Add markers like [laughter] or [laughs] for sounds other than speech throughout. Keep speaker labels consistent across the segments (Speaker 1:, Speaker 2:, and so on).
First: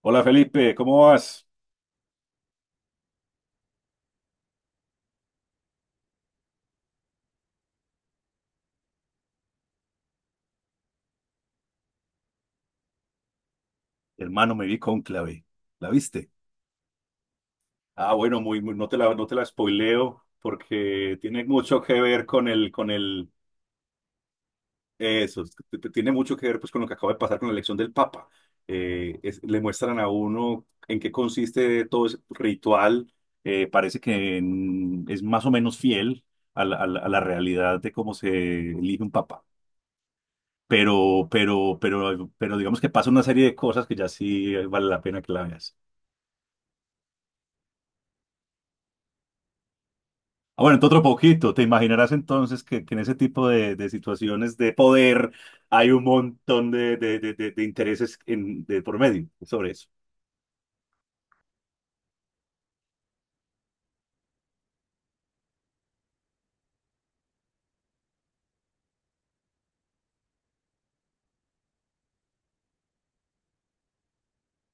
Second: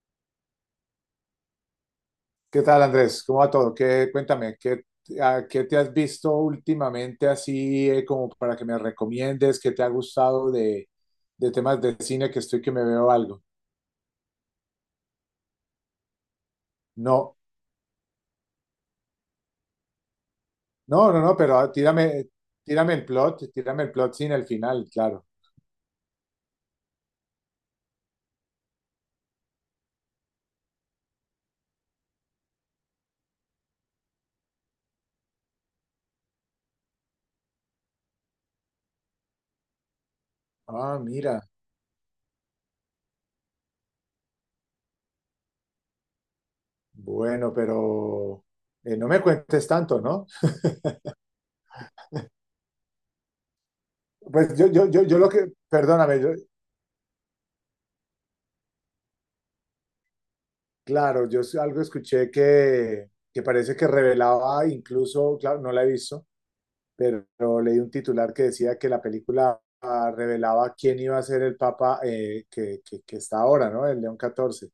Speaker 1: Hola Felipe, ¿cómo vas?
Speaker 2: ¿Qué tal, Andrés? ¿Cómo va todo? Cuéntame, ¿qué te has visto últimamente así como para que me recomiendes? ¿Qué te ha gustado de temas de cine que estoy que me veo algo?
Speaker 1: Hermano, me vi Cónclave. ¿La viste?
Speaker 2: No,
Speaker 1: Ah, bueno, no te la spoileo
Speaker 2: no,
Speaker 1: porque
Speaker 2: no, no,
Speaker 1: tiene
Speaker 2: pero
Speaker 1: mucho que ver con el, con el,
Speaker 2: tírame el plot sin el final, claro.
Speaker 1: eso. Tiene mucho que ver pues con lo que acaba de pasar con la elección del Papa. Le muestran a uno en qué consiste todo ese ritual. Parece que es más o menos fiel a la realidad de cómo se elige un Papa.
Speaker 2: Ah,
Speaker 1: Pero,
Speaker 2: mira,
Speaker 1: pero, pero, pero digamos que pasa una serie de cosas que ya sí vale la pena que la veas.
Speaker 2: bueno, pero no me cuentes tanto, ¿no?
Speaker 1: Ah, bueno, entonces otro poquito. Te imaginarás entonces que en ese tipo de situaciones
Speaker 2: Pues yo,
Speaker 1: de
Speaker 2: yo, yo, yo lo
Speaker 1: poder
Speaker 2: que,
Speaker 1: hay un
Speaker 2: perdóname,
Speaker 1: montón de intereses de por medio sobre eso.
Speaker 2: claro, yo algo escuché que, parece que revelaba incluso, claro, no la he visto, pero leí un titular que decía que la película revelaba quién iba a ser el papa que está ahora, ¿no? El León XIV.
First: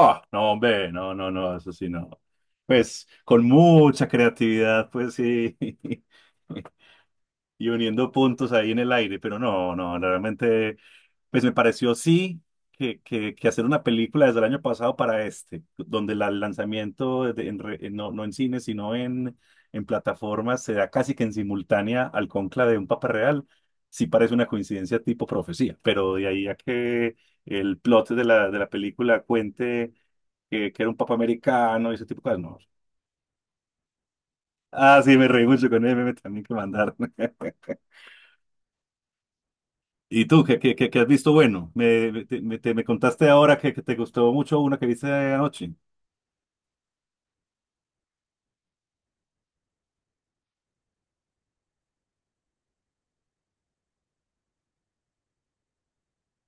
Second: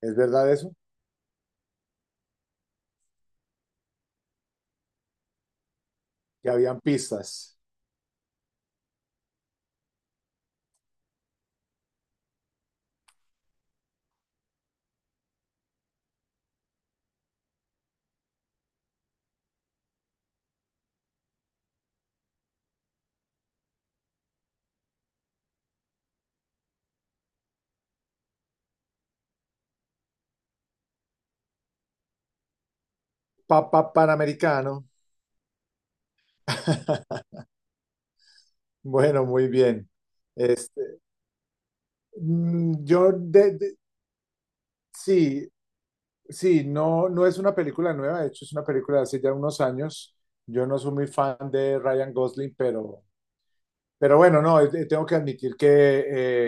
Speaker 2: ¿Es verdad
Speaker 1: no,
Speaker 2: eso?
Speaker 1: hombre, no, no, no, eso sí, no. Pues con mucha creatividad, pues sí.
Speaker 2: Ya habían pistas.
Speaker 1: [laughs] Y uniendo puntos ahí en el aire, pero no, no, realmente, pues me pareció sí que hacer una película desde el año pasado para este, donde el lanzamiento, no, no en cine, sino en plataformas, se da casi que en simultánea al conclave de un Papa Real. Sí parece una coincidencia tipo profecía, pero de ahí a que el plot de la película cuente que era un papa americano y ese tipo de cosas, no.
Speaker 2: Papa Panamericano.
Speaker 1: Ah, sí, me reí mucho con él, me también que mandaron.
Speaker 2: [laughs]
Speaker 1: [laughs]
Speaker 2: Bueno, muy bien.
Speaker 1: ¿Y tú qué, qué,
Speaker 2: Este,
Speaker 1: qué, qué has visto bueno? Me, me- te, me te-
Speaker 2: mm,
Speaker 1: me
Speaker 2: yo
Speaker 1: contaste
Speaker 2: de,
Speaker 1: ahora que,
Speaker 2: de-
Speaker 1: que te gustó mucho una que viste
Speaker 2: sí,
Speaker 1: anoche.
Speaker 2: sí, no, no es una película nueva, de hecho es una película de hace ya unos años. Yo no soy muy fan de Ryan Gosling, pero, bueno, no, tengo que admitir que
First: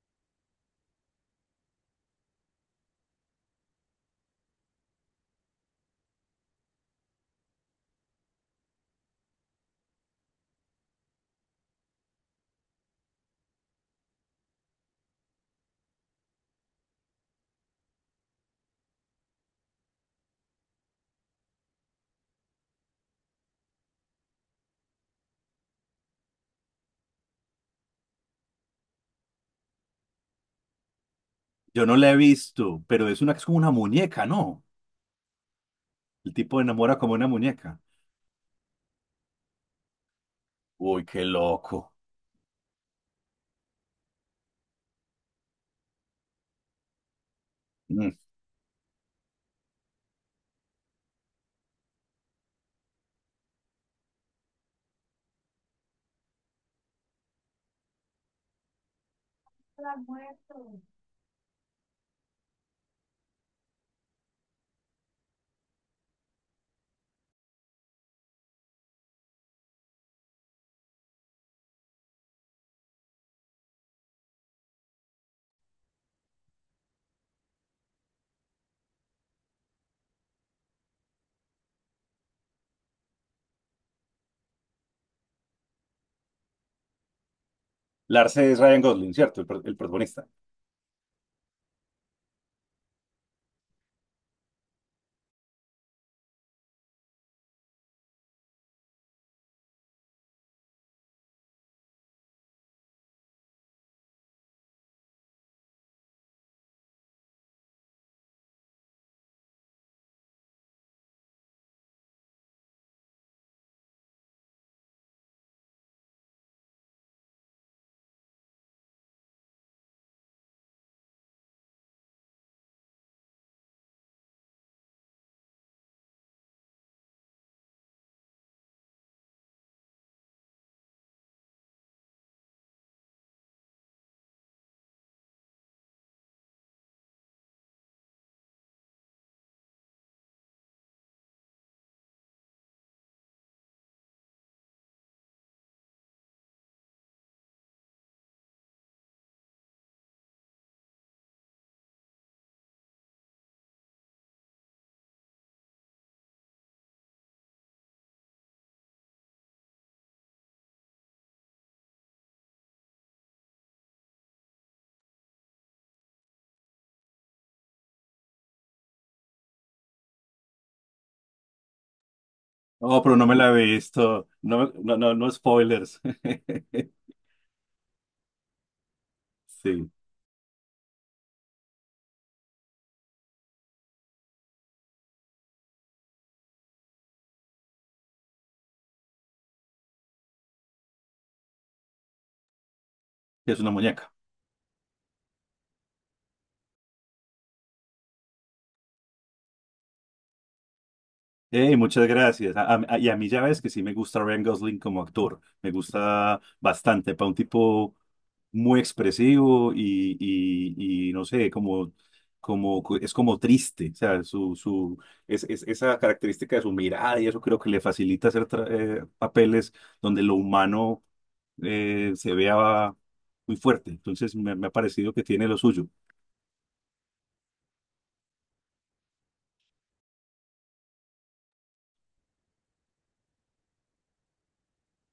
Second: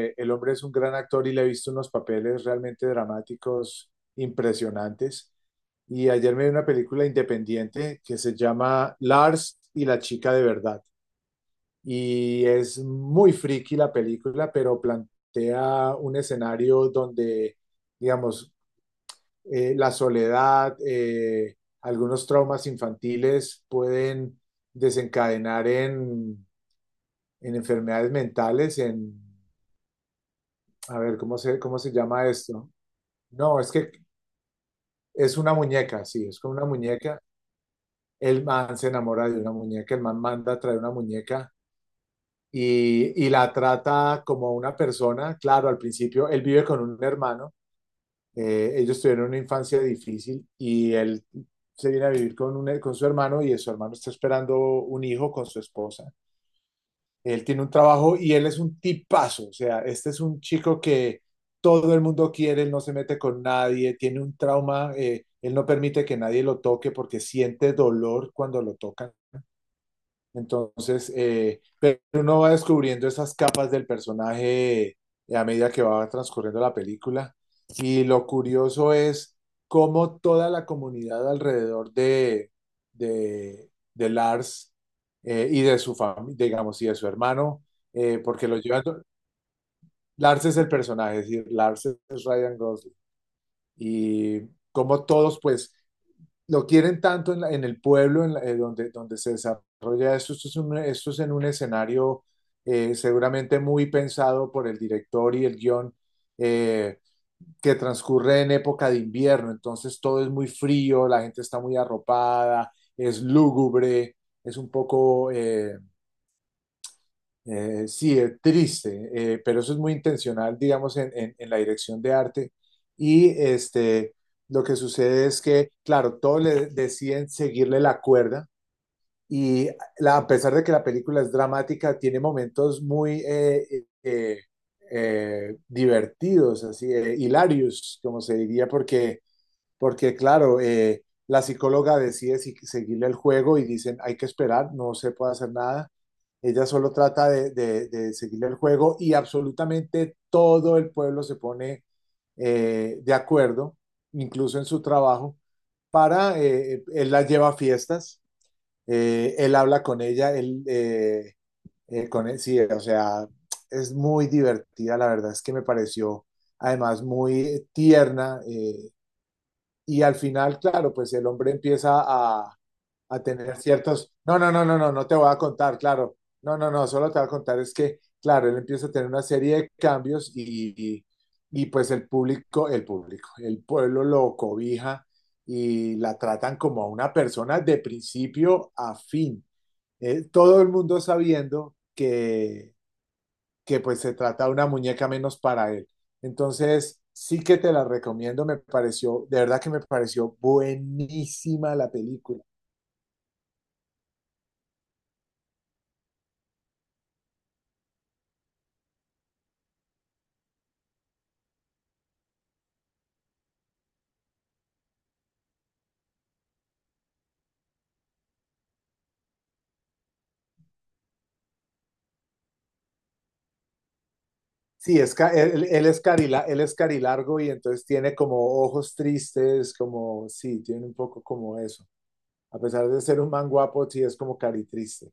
Speaker 2: el hombre es un gran actor y le he visto unos papeles realmente dramáticos, impresionantes. Y ayer me vi una película independiente que se llama Lars y la chica de verdad. Y es muy friki la película, pero plantea un escenario donde, digamos, la soledad, algunos traumas infantiles pueden desencadenar en enfermedades mentales. En A ver, ¿cómo se, cómo
Speaker 1: Yo
Speaker 2: se
Speaker 1: no la he
Speaker 2: llama esto?
Speaker 1: visto, pero es una que es como
Speaker 2: No, es
Speaker 1: una
Speaker 2: que
Speaker 1: muñeca, ¿no?
Speaker 2: es una muñeca, sí,
Speaker 1: El
Speaker 2: es con
Speaker 1: tipo
Speaker 2: una
Speaker 1: enamora como
Speaker 2: muñeca.
Speaker 1: una muñeca.
Speaker 2: El man se enamora de una muñeca, el man manda a traer una
Speaker 1: Uy, qué
Speaker 2: muñeca
Speaker 1: loco.
Speaker 2: y la trata como una persona. Claro, al principio él vive con un hermano,
Speaker 1: Mm.
Speaker 2: ellos tuvieron una infancia difícil y él se viene a vivir con su hermano y su hermano está esperando un hijo con su esposa. Él tiene un trabajo y él es un tipazo, o sea, este es un chico que todo el mundo quiere, él no se mete con nadie, tiene un trauma, él no permite que nadie lo toque porque siente dolor cuando lo tocan. Entonces, pero uno va descubriendo esas capas del personaje a medida que va transcurriendo la película. Y lo curioso es cómo toda la comunidad alrededor de Lars, y de su familia, digamos, y de su hermano,
Speaker 1: Lars
Speaker 2: porque lo
Speaker 1: es Ryan
Speaker 2: llevan.
Speaker 1: Gosling, ¿cierto? El protagonista.
Speaker 2: Lars es el personaje, es decir, Lars es Ryan Gosling. Y cómo todos, pues, lo quieren tanto en el pueblo donde se desarrolla esto. Esto es en un escenario seguramente muy pensado por el director y el guión, eh, que transcurre en época de invierno. Entonces todo es muy frío, la gente está muy arropada, es lúgubre, es un poco sí, es triste, pero eso es muy intencional, digamos, en, en la dirección de arte. Y lo que sucede es que, claro, todos le deciden seguirle la cuerda. y a pesar de que la película es dramática, tiene momentos muy divertidos, así, hilarios, como se diría, porque claro, la psicóloga decide si seguirle el juego y dicen, hay que esperar, no se puede hacer nada. Ella solo trata de seguirle el juego y absolutamente todo el pueblo se pone de acuerdo, incluso en su trabajo, para, él la lleva a fiestas, él habla con ella, con él, sí, o sea, es muy divertida, la verdad es que me pareció además muy tierna, y al final, claro, pues el hombre empieza a,
Speaker 1: Oh, pero
Speaker 2: a
Speaker 1: no me la
Speaker 2: tener
Speaker 1: he
Speaker 2: ciertos,
Speaker 1: visto.
Speaker 2: no, no, no,
Speaker 1: No,
Speaker 2: no, no,
Speaker 1: no,
Speaker 2: no
Speaker 1: no,
Speaker 2: te
Speaker 1: no
Speaker 2: voy a contar,
Speaker 1: spoilers.
Speaker 2: claro, no, no, no,
Speaker 1: [laughs]
Speaker 2: solo te voy a contar es que, claro, él empieza a tener una serie de
Speaker 1: Sí,
Speaker 2: cambios y, pues el público, el pueblo lo cobija y la tratan como a una persona de principio a fin. Todo el mundo sabiendo que
Speaker 1: es una
Speaker 2: que pues
Speaker 1: muñeca.
Speaker 2: se trata de una muñeca menos para él. Entonces, sí que te la recomiendo, me pareció, de verdad que me pareció
Speaker 1: Hey,
Speaker 2: buenísima la
Speaker 1: muchas
Speaker 2: película.
Speaker 1: gracias. Y a mí ya ves que sí me gusta Ryan Gosling como actor. Me gusta bastante. Para un tipo muy expresivo y no sé, como, es como triste. O sea, su, esa característica de su mirada y eso creo que le facilita hacer papeles donde lo humano se vea muy fuerte. Entonces me ha
Speaker 2: Sí,
Speaker 1: parecido
Speaker 2: es,
Speaker 1: que
Speaker 2: ca-
Speaker 1: tiene lo
Speaker 2: él
Speaker 1: suyo.
Speaker 2: es carila, él es carilargo y entonces tiene como ojos tristes, como, sí, tiene un poco como eso. A pesar de ser un man guapo, sí es como caritriste.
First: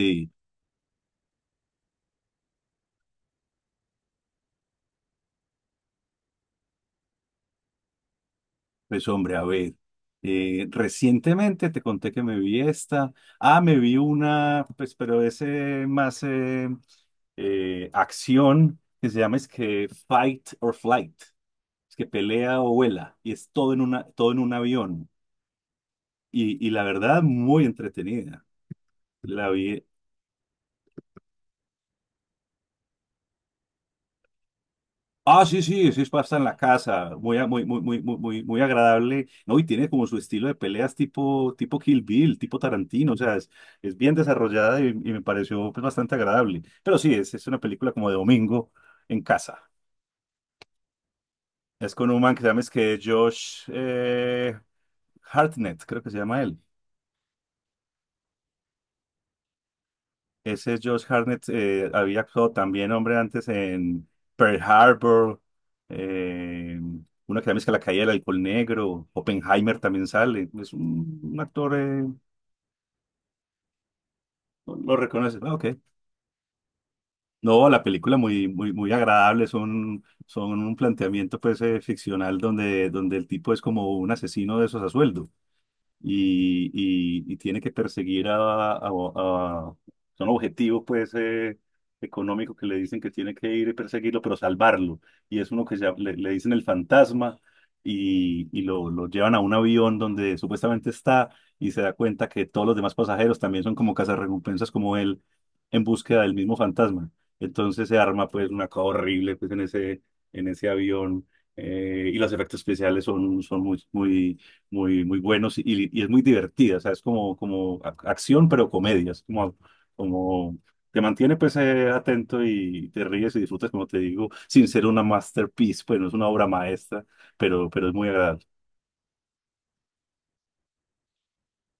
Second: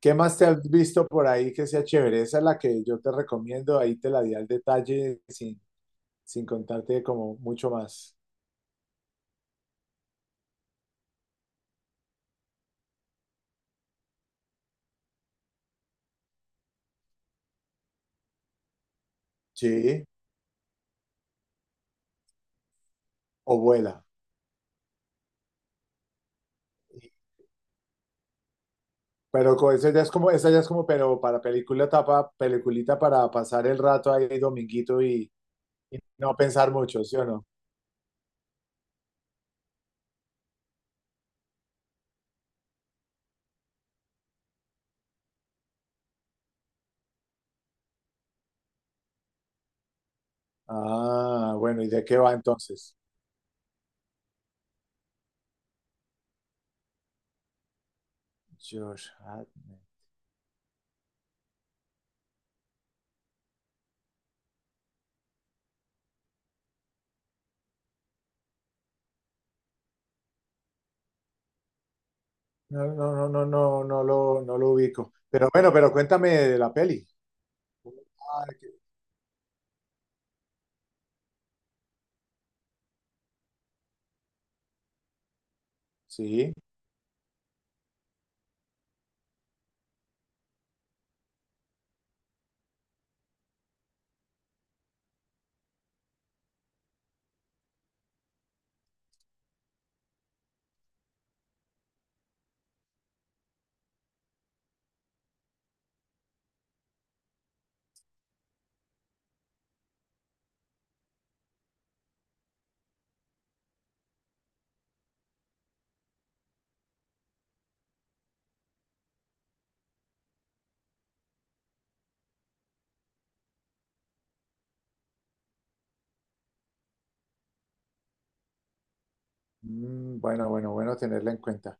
Speaker 2: ¿Qué más te has visto por ahí que sea chévere? Esa es la que yo te recomiendo, ahí te la di al detalle sin contarte como mucho más.
Speaker 1: Pues hombre, a ver, recientemente te conté que me vi esta. Ah, me vi una, pues, pero ese más acción que se llama es que
Speaker 2: Sí,
Speaker 1: Fight or Flight, es que pelea o vuela, y es
Speaker 2: o
Speaker 1: todo
Speaker 2: vuela.
Speaker 1: todo en un avión. Y la verdad, muy entretenida. La
Speaker 2: Pero
Speaker 1: vi.
Speaker 2: esa ya es como, pero para película tapa, peliculita para pasar el rato ahí dominguito
Speaker 1: Ah, sí, sí,
Speaker 2: y
Speaker 1: sí, es
Speaker 2: no
Speaker 1: pasta en la
Speaker 2: pensar mucho, ¿sí
Speaker 1: casa,
Speaker 2: o
Speaker 1: muy,
Speaker 2: no?
Speaker 1: muy, muy, muy, muy, muy muy agradable, ¿no? Y tiene como su estilo de peleas tipo Kill Bill, tipo Tarantino, o sea, es bien desarrollada y me pareció pues bastante agradable. Pero sí, es una película como de domingo en casa.
Speaker 2: Ah, bueno, ¿y
Speaker 1: Es
Speaker 2: de
Speaker 1: con
Speaker 2: qué
Speaker 1: un
Speaker 2: va
Speaker 1: man que se llama es
Speaker 2: entonces?
Speaker 1: que Josh Hartnett, creo que se llama él.
Speaker 2: Josh Hartnett.
Speaker 1: Ese Josh Hartnett había actuado también, hombre, antes en Pearl Harbor, eh, una que también es que La Caída del Alcohol Negro. Oppenheimer también sale. Es un actor,
Speaker 2: No, no, no, no, no, no lo
Speaker 1: lo
Speaker 2: ubico.
Speaker 1: reconoce.
Speaker 2: Pero
Speaker 1: Ah, ok.
Speaker 2: bueno, pero cuéntame de la peli.
Speaker 1: No, la película
Speaker 2: Ah,
Speaker 1: muy, muy, muy agradable, son un planteamiento pues ficcional donde, el tipo es como un asesino de esos a sueldo.
Speaker 2: sí.
Speaker 1: y, y tiene que perseguir a son objetivos pues económicos que le dicen que tiene que ir y perseguirlo, pero salvarlo. Y es uno que le dicen el fantasma, y lo llevan a un avión donde supuestamente está y se da cuenta que todos los demás pasajeros también son como cazarrecompensas como él en búsqueda del mismo fantasma. Entonces se arma pues una cosa horrible pues en ese avión. Y los efectos especiales son muy, muy muy, muy buenos y es muy divertida. O sea, es como, acción, pero comedia. Es como, como te mantiene pues atento y te ríes y disfrutas, como te digo, sin ser una masterpiece, pues no es una obra maestra, pero es muy agradable.
Speaker 2: Bueno, bueno, bueno tenerla en cuenta.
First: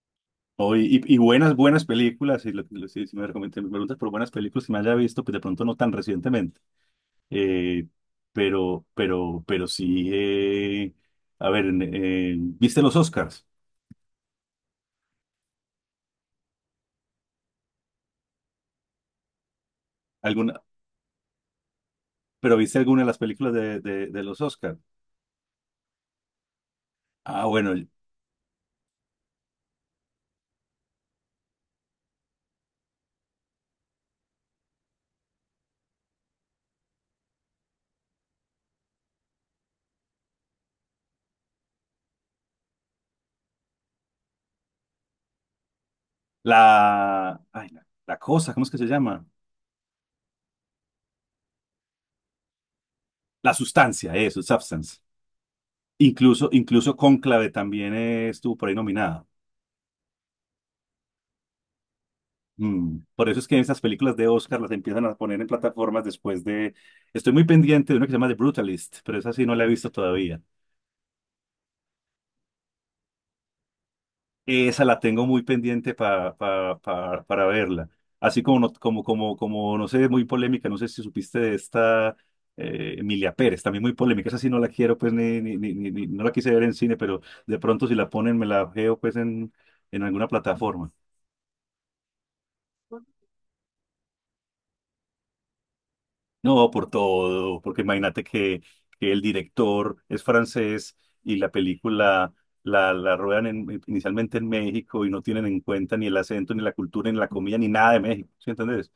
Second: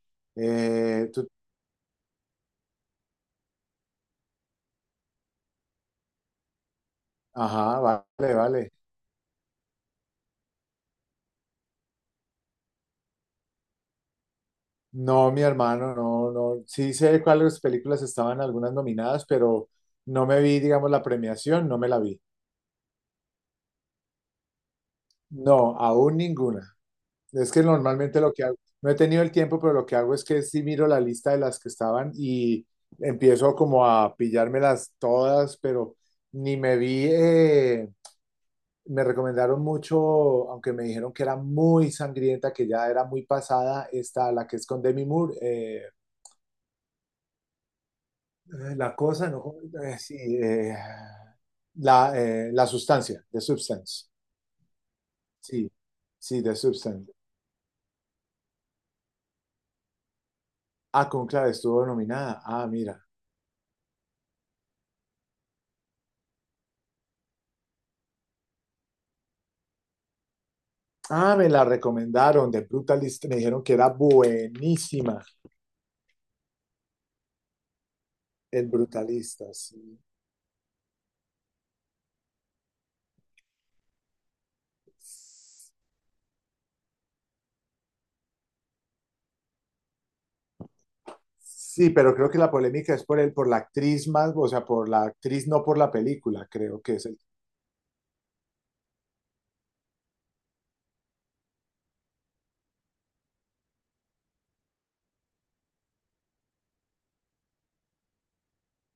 Speaker 1: Hoy,
Speaker 2: Eh,
Speaker 1: y
Speaker 2: tú-
Speaker 1: buenas, buenas películas, y si me recomiendas, me preguntas por buenas películas que me haya visto, pues de pronto no tan recientemente,
Speaker 2: ajá,
Speaker 1: eh,
Speaker 2: vale, vale.
Speaker 1: pero sí, a ver, ¿viste los Oscars?
Speaker 2: No, mi hermano, no, no. Sí sé cuáles películas estaban algunas nominadas, pero no me
Speaker 1: ¿Alguna,
Speaker 2: vi, digamos, la premiación, no me la vi.
Speaker 1: pero viste alguna de las películas de los Oscars?
Speaker 2: No, aún ninguna.
Speaker 1: Ah,
Speaker 2: Es que
Speaker 1: bueno,
Speaker 2: normalmente lo que hago, no he tenido el tiempo, pero lo que hago es que sí miro la lista de las que estaban y empiezo como a pillármelas todas, pero ni me vi, me recomendaron mucho, aunque me dijeron que era muy sangrienta, que ya era muy pasada, esta, la que es con Demi Moore.
Speaker 1: la, ay, la cosa, ¿cómo es que se
Speaker 2: La
Speaker 1: llama?
Speaker 2: cosa, no, sí, la sustancia, The
Speaker 1: La
Speaker 2: Substance.
Speaker 1: sustancia, eso, substance.
Speaker 2: Sí, sí,
Speaker 1: Incluso,
Speaker 2: The
Speaker 1: incluso
Speaker 2: Substance.
Speaker 1: Cónclave también estuvo por ahí nominada.
Speaker 2: Ah, Conclave estuvo nominada. Ah,
Speaker 1: Mm,
Speaker 2: mira.
Speaker 1: Por eso es que esas películas de Oscar las empiezan a poner en plataformas después de... Estoy muy pendiente de una que se llama The Brutalist, pero esa sí no la he visto todavía.
Speaker 2: Ah, me la recomendaron de Brutalista. Me dijeron que era
Speaker 1: Esa la
Speaker 2: buenísima
Speaker 1: tengo muy pendiente para verla. Así como
Speaker 2: el
Speaker 1: no, como, como,
Speaker 2: Brutalista.
Speaker 1: como, no
Speaker 2: Sí.
Speaker 1: sé, muy polémica, no sé si supiste de esta, Emilia Pérez, también muy polémica. Esa sí no la quiero, pues, no la quise ver en cine, pero de pronto si la ponen me la veo, pues, en alguna plataforma.
Speaker 2: Sí, pero creo que la polémica es por él, por la actriz más, o sea, por la actriz, no por la película,
Speaker 1: No,
Speaker 2: creo
Speaker 1: por
Speaker 2: que es el.
Speaker 1: todo, porque imagínate que el director es francés y la película la ruedan inicialmente en México y no tienen en cuenta ni el acento, ni la cultura, ni la comida, ni nada de México, ¿sí entendés?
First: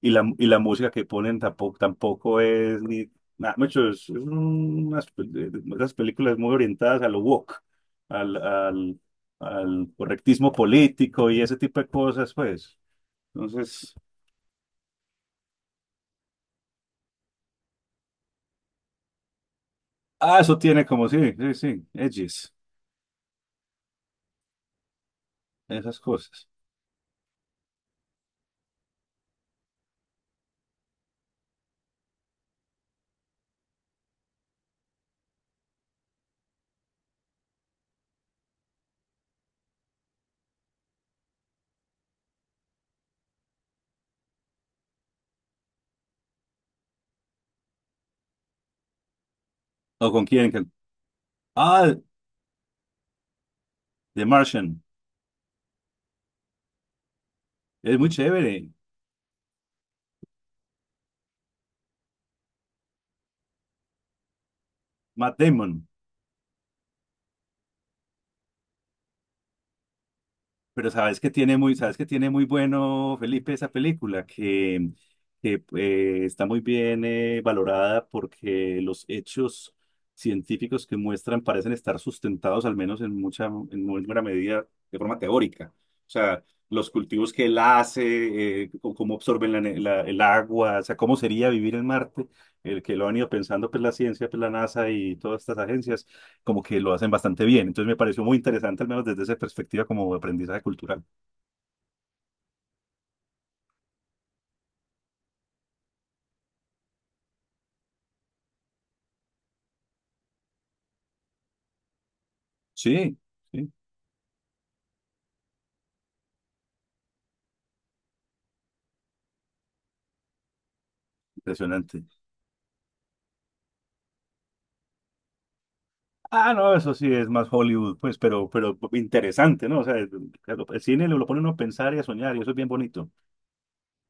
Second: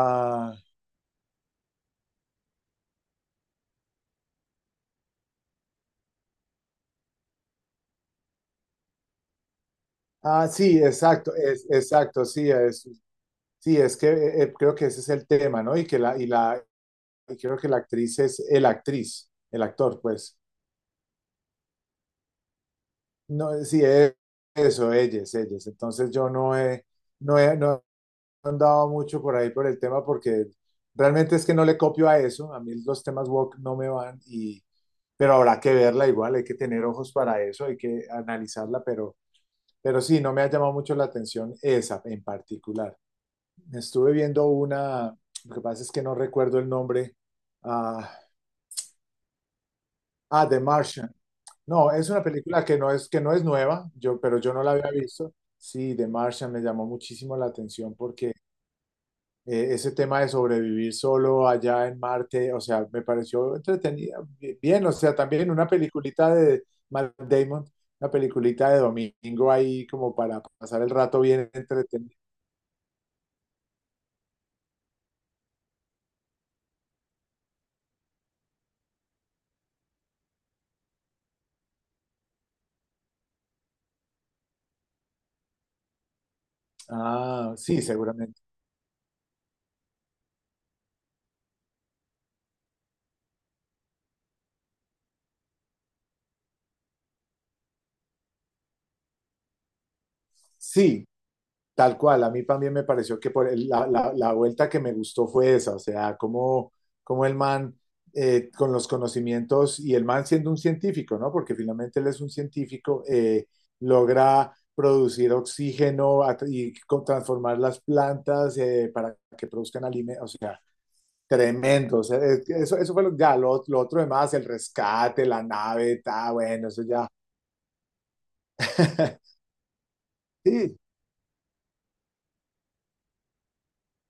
Speaker 1: Y la, y la música que ponen tampoco es ni nada, mucho, es unas, unas películas muy orientadas a lo woke, al, al, al
Speaker 2: ah,
Speaker 1: correctismo
Speaker 2: sí,
Speaker 1: político
Speaker 2: exacto,
Speaker 1: y ese tipo de
Speaker 2: exacto,
Speaker 1: cosas,
Speaker 2: sí,
Speaker 1: pues.
Speaker 2: es sí,
Speaker 1: Entonces,
Speaker 2: es que creo que ese es el tema, ¿no? Y creo que la actriz es el actriz, el actor, pues.
Speaker 1: ah, eso tiene como, sí, sí, sí, edges,
Speaker 2: No, sí, es eso, ellas, ellos.
Speaker 1: esas
Speaker 2: Entonces yo
Speaker 1: cosas.
Speaker 2: no he andado mucho por ahí por el tema porque realmente es que no le copio a eso. A mí los temas woke no me van pero habrá que verla igual, hay que tener ojos para eso, hay que analizarla, pero, sí, no me ha llamado mucho la atención esa en particular. Estuve viendo una, lo que pasa es que no recuerdo el nombre. Ah,
Speaker 1: ¿O con
Speaker 2: ah,
Speaker 1: quién?
Speaker 2: The Martian. No,
Speaker 1: Ah,
Speaker 2: es una película que no es nueva,
Speaker 1: The
Speaker 2: pero yo no la
Speaker 1: Martian,
Speaker 2: había visto. Sí, The Martian me llamó muchísimo la atención
Speaker 1: es muy
Speaker 2: porque
Speaker 1: chévere,
Speaker 2: ese tema de sobrevivir solo allá en Marte, o sea, me pareció entretenida, bien, o sea,
Speaker 1: Matt
Speaker 2: también una
Speaker 1: Damon.
Speaker 2: peliculita de Matt Damon, una peliculita de domingo ahí como para pasar el
Speaker 1: Pero sabes
Speaker 2: rato
Speaker 1: que
Speaker 2: bien
Speaker 1: tiene muy, sabes que
Speaker 2: entretenido.
Speaker 1: tiene muy bueno, Felipe, esa película, que está muy bien valorada porque los hechos científicos que muestran parecen estar sustentados, al menos en muy buena medida, de forma teórica. O sea, los cultivos que
Speaker 2: Ah,
Speaker 1: él
Speaker 2: sí, seguramente.
Speaker 1: hace, o cómo absorben el agua, o sea, cómo sería vivir en Marte, el que lo han ido pensando, pues la ciencia, pues la NASA y todas estas agencias como que lo hacen bastante bien. Entonces me pareció muy interesante, al menos desde esa perspectiva como aprendizaje cultural.
Speaker 2: Sí, tal cual, a mí también me pareció que por la vuelta que me gustó fue esa, o sea, como el man con los conocimientos y el man siendo un científico, ¿no? Porque finalmente él es un científico,
Speaker 1: Sí, sí,
Speaker 2: logra producir oxígeno y transformar las plantas para que produzcan alimentos, o sea, tremendo, o
Speaker 1: impresionante.
Speaker 2: sea, eso fue lo, ya, lo otro demás, el rescate, la nave, ta,
Speaker 1: Ah,
Speaker 2: bueno,
Speaker 1: no,
Speaker 2: eso
Speaker 1: eso
Speaker 2: ya.
Speaker 1: sí es más Hollywood, pues, pero
Speaker 2: [laughs]
Speaker 1: interesante, ¿no? O sea, claro,
Speaker 2: Sí,
Speaker 1: el cine lo pone uno a pensar y a soñar y eso es bien bonito.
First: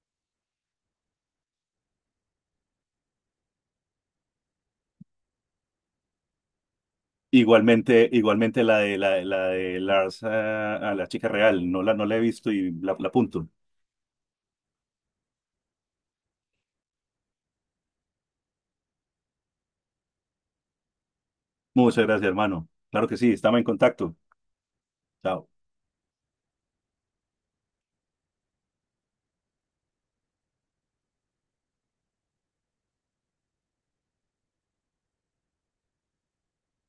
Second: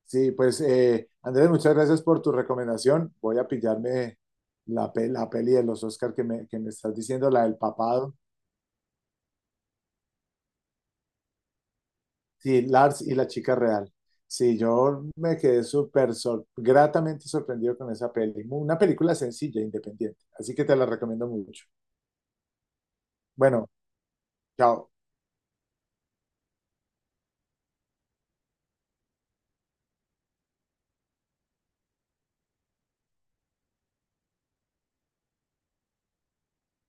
Speaker 2: sí, pues Andrés, muchas gracias por tu recomendación. Voy a pillarme la peli de los Oscar que me, estás diciendo, la del
Speaker 1: Igualmente,
Speaker 2: papado.
Speaker 1: igualmente la de Lars, ah, a la chica real, no la he visto
Speaker 2: Sí,
Speaker 1: y la,
Speaker 2: Lars
Speaker 1: la
Speaker 2: y la
Speaker 1: apunto.
Speaker 2: chica real. Sí, yo me quedé súper gratamente sorprendido con esa peli. Una película sencilla, independiente. Así que te la recomiendo mucho.
Speaker 1: Muchas gracias, hermano. Claro que sí, estamos en
Speaker 2: Bueno,
Speaker 1: contacto.
Speaker 2: chao.
Speaker 1: Chao.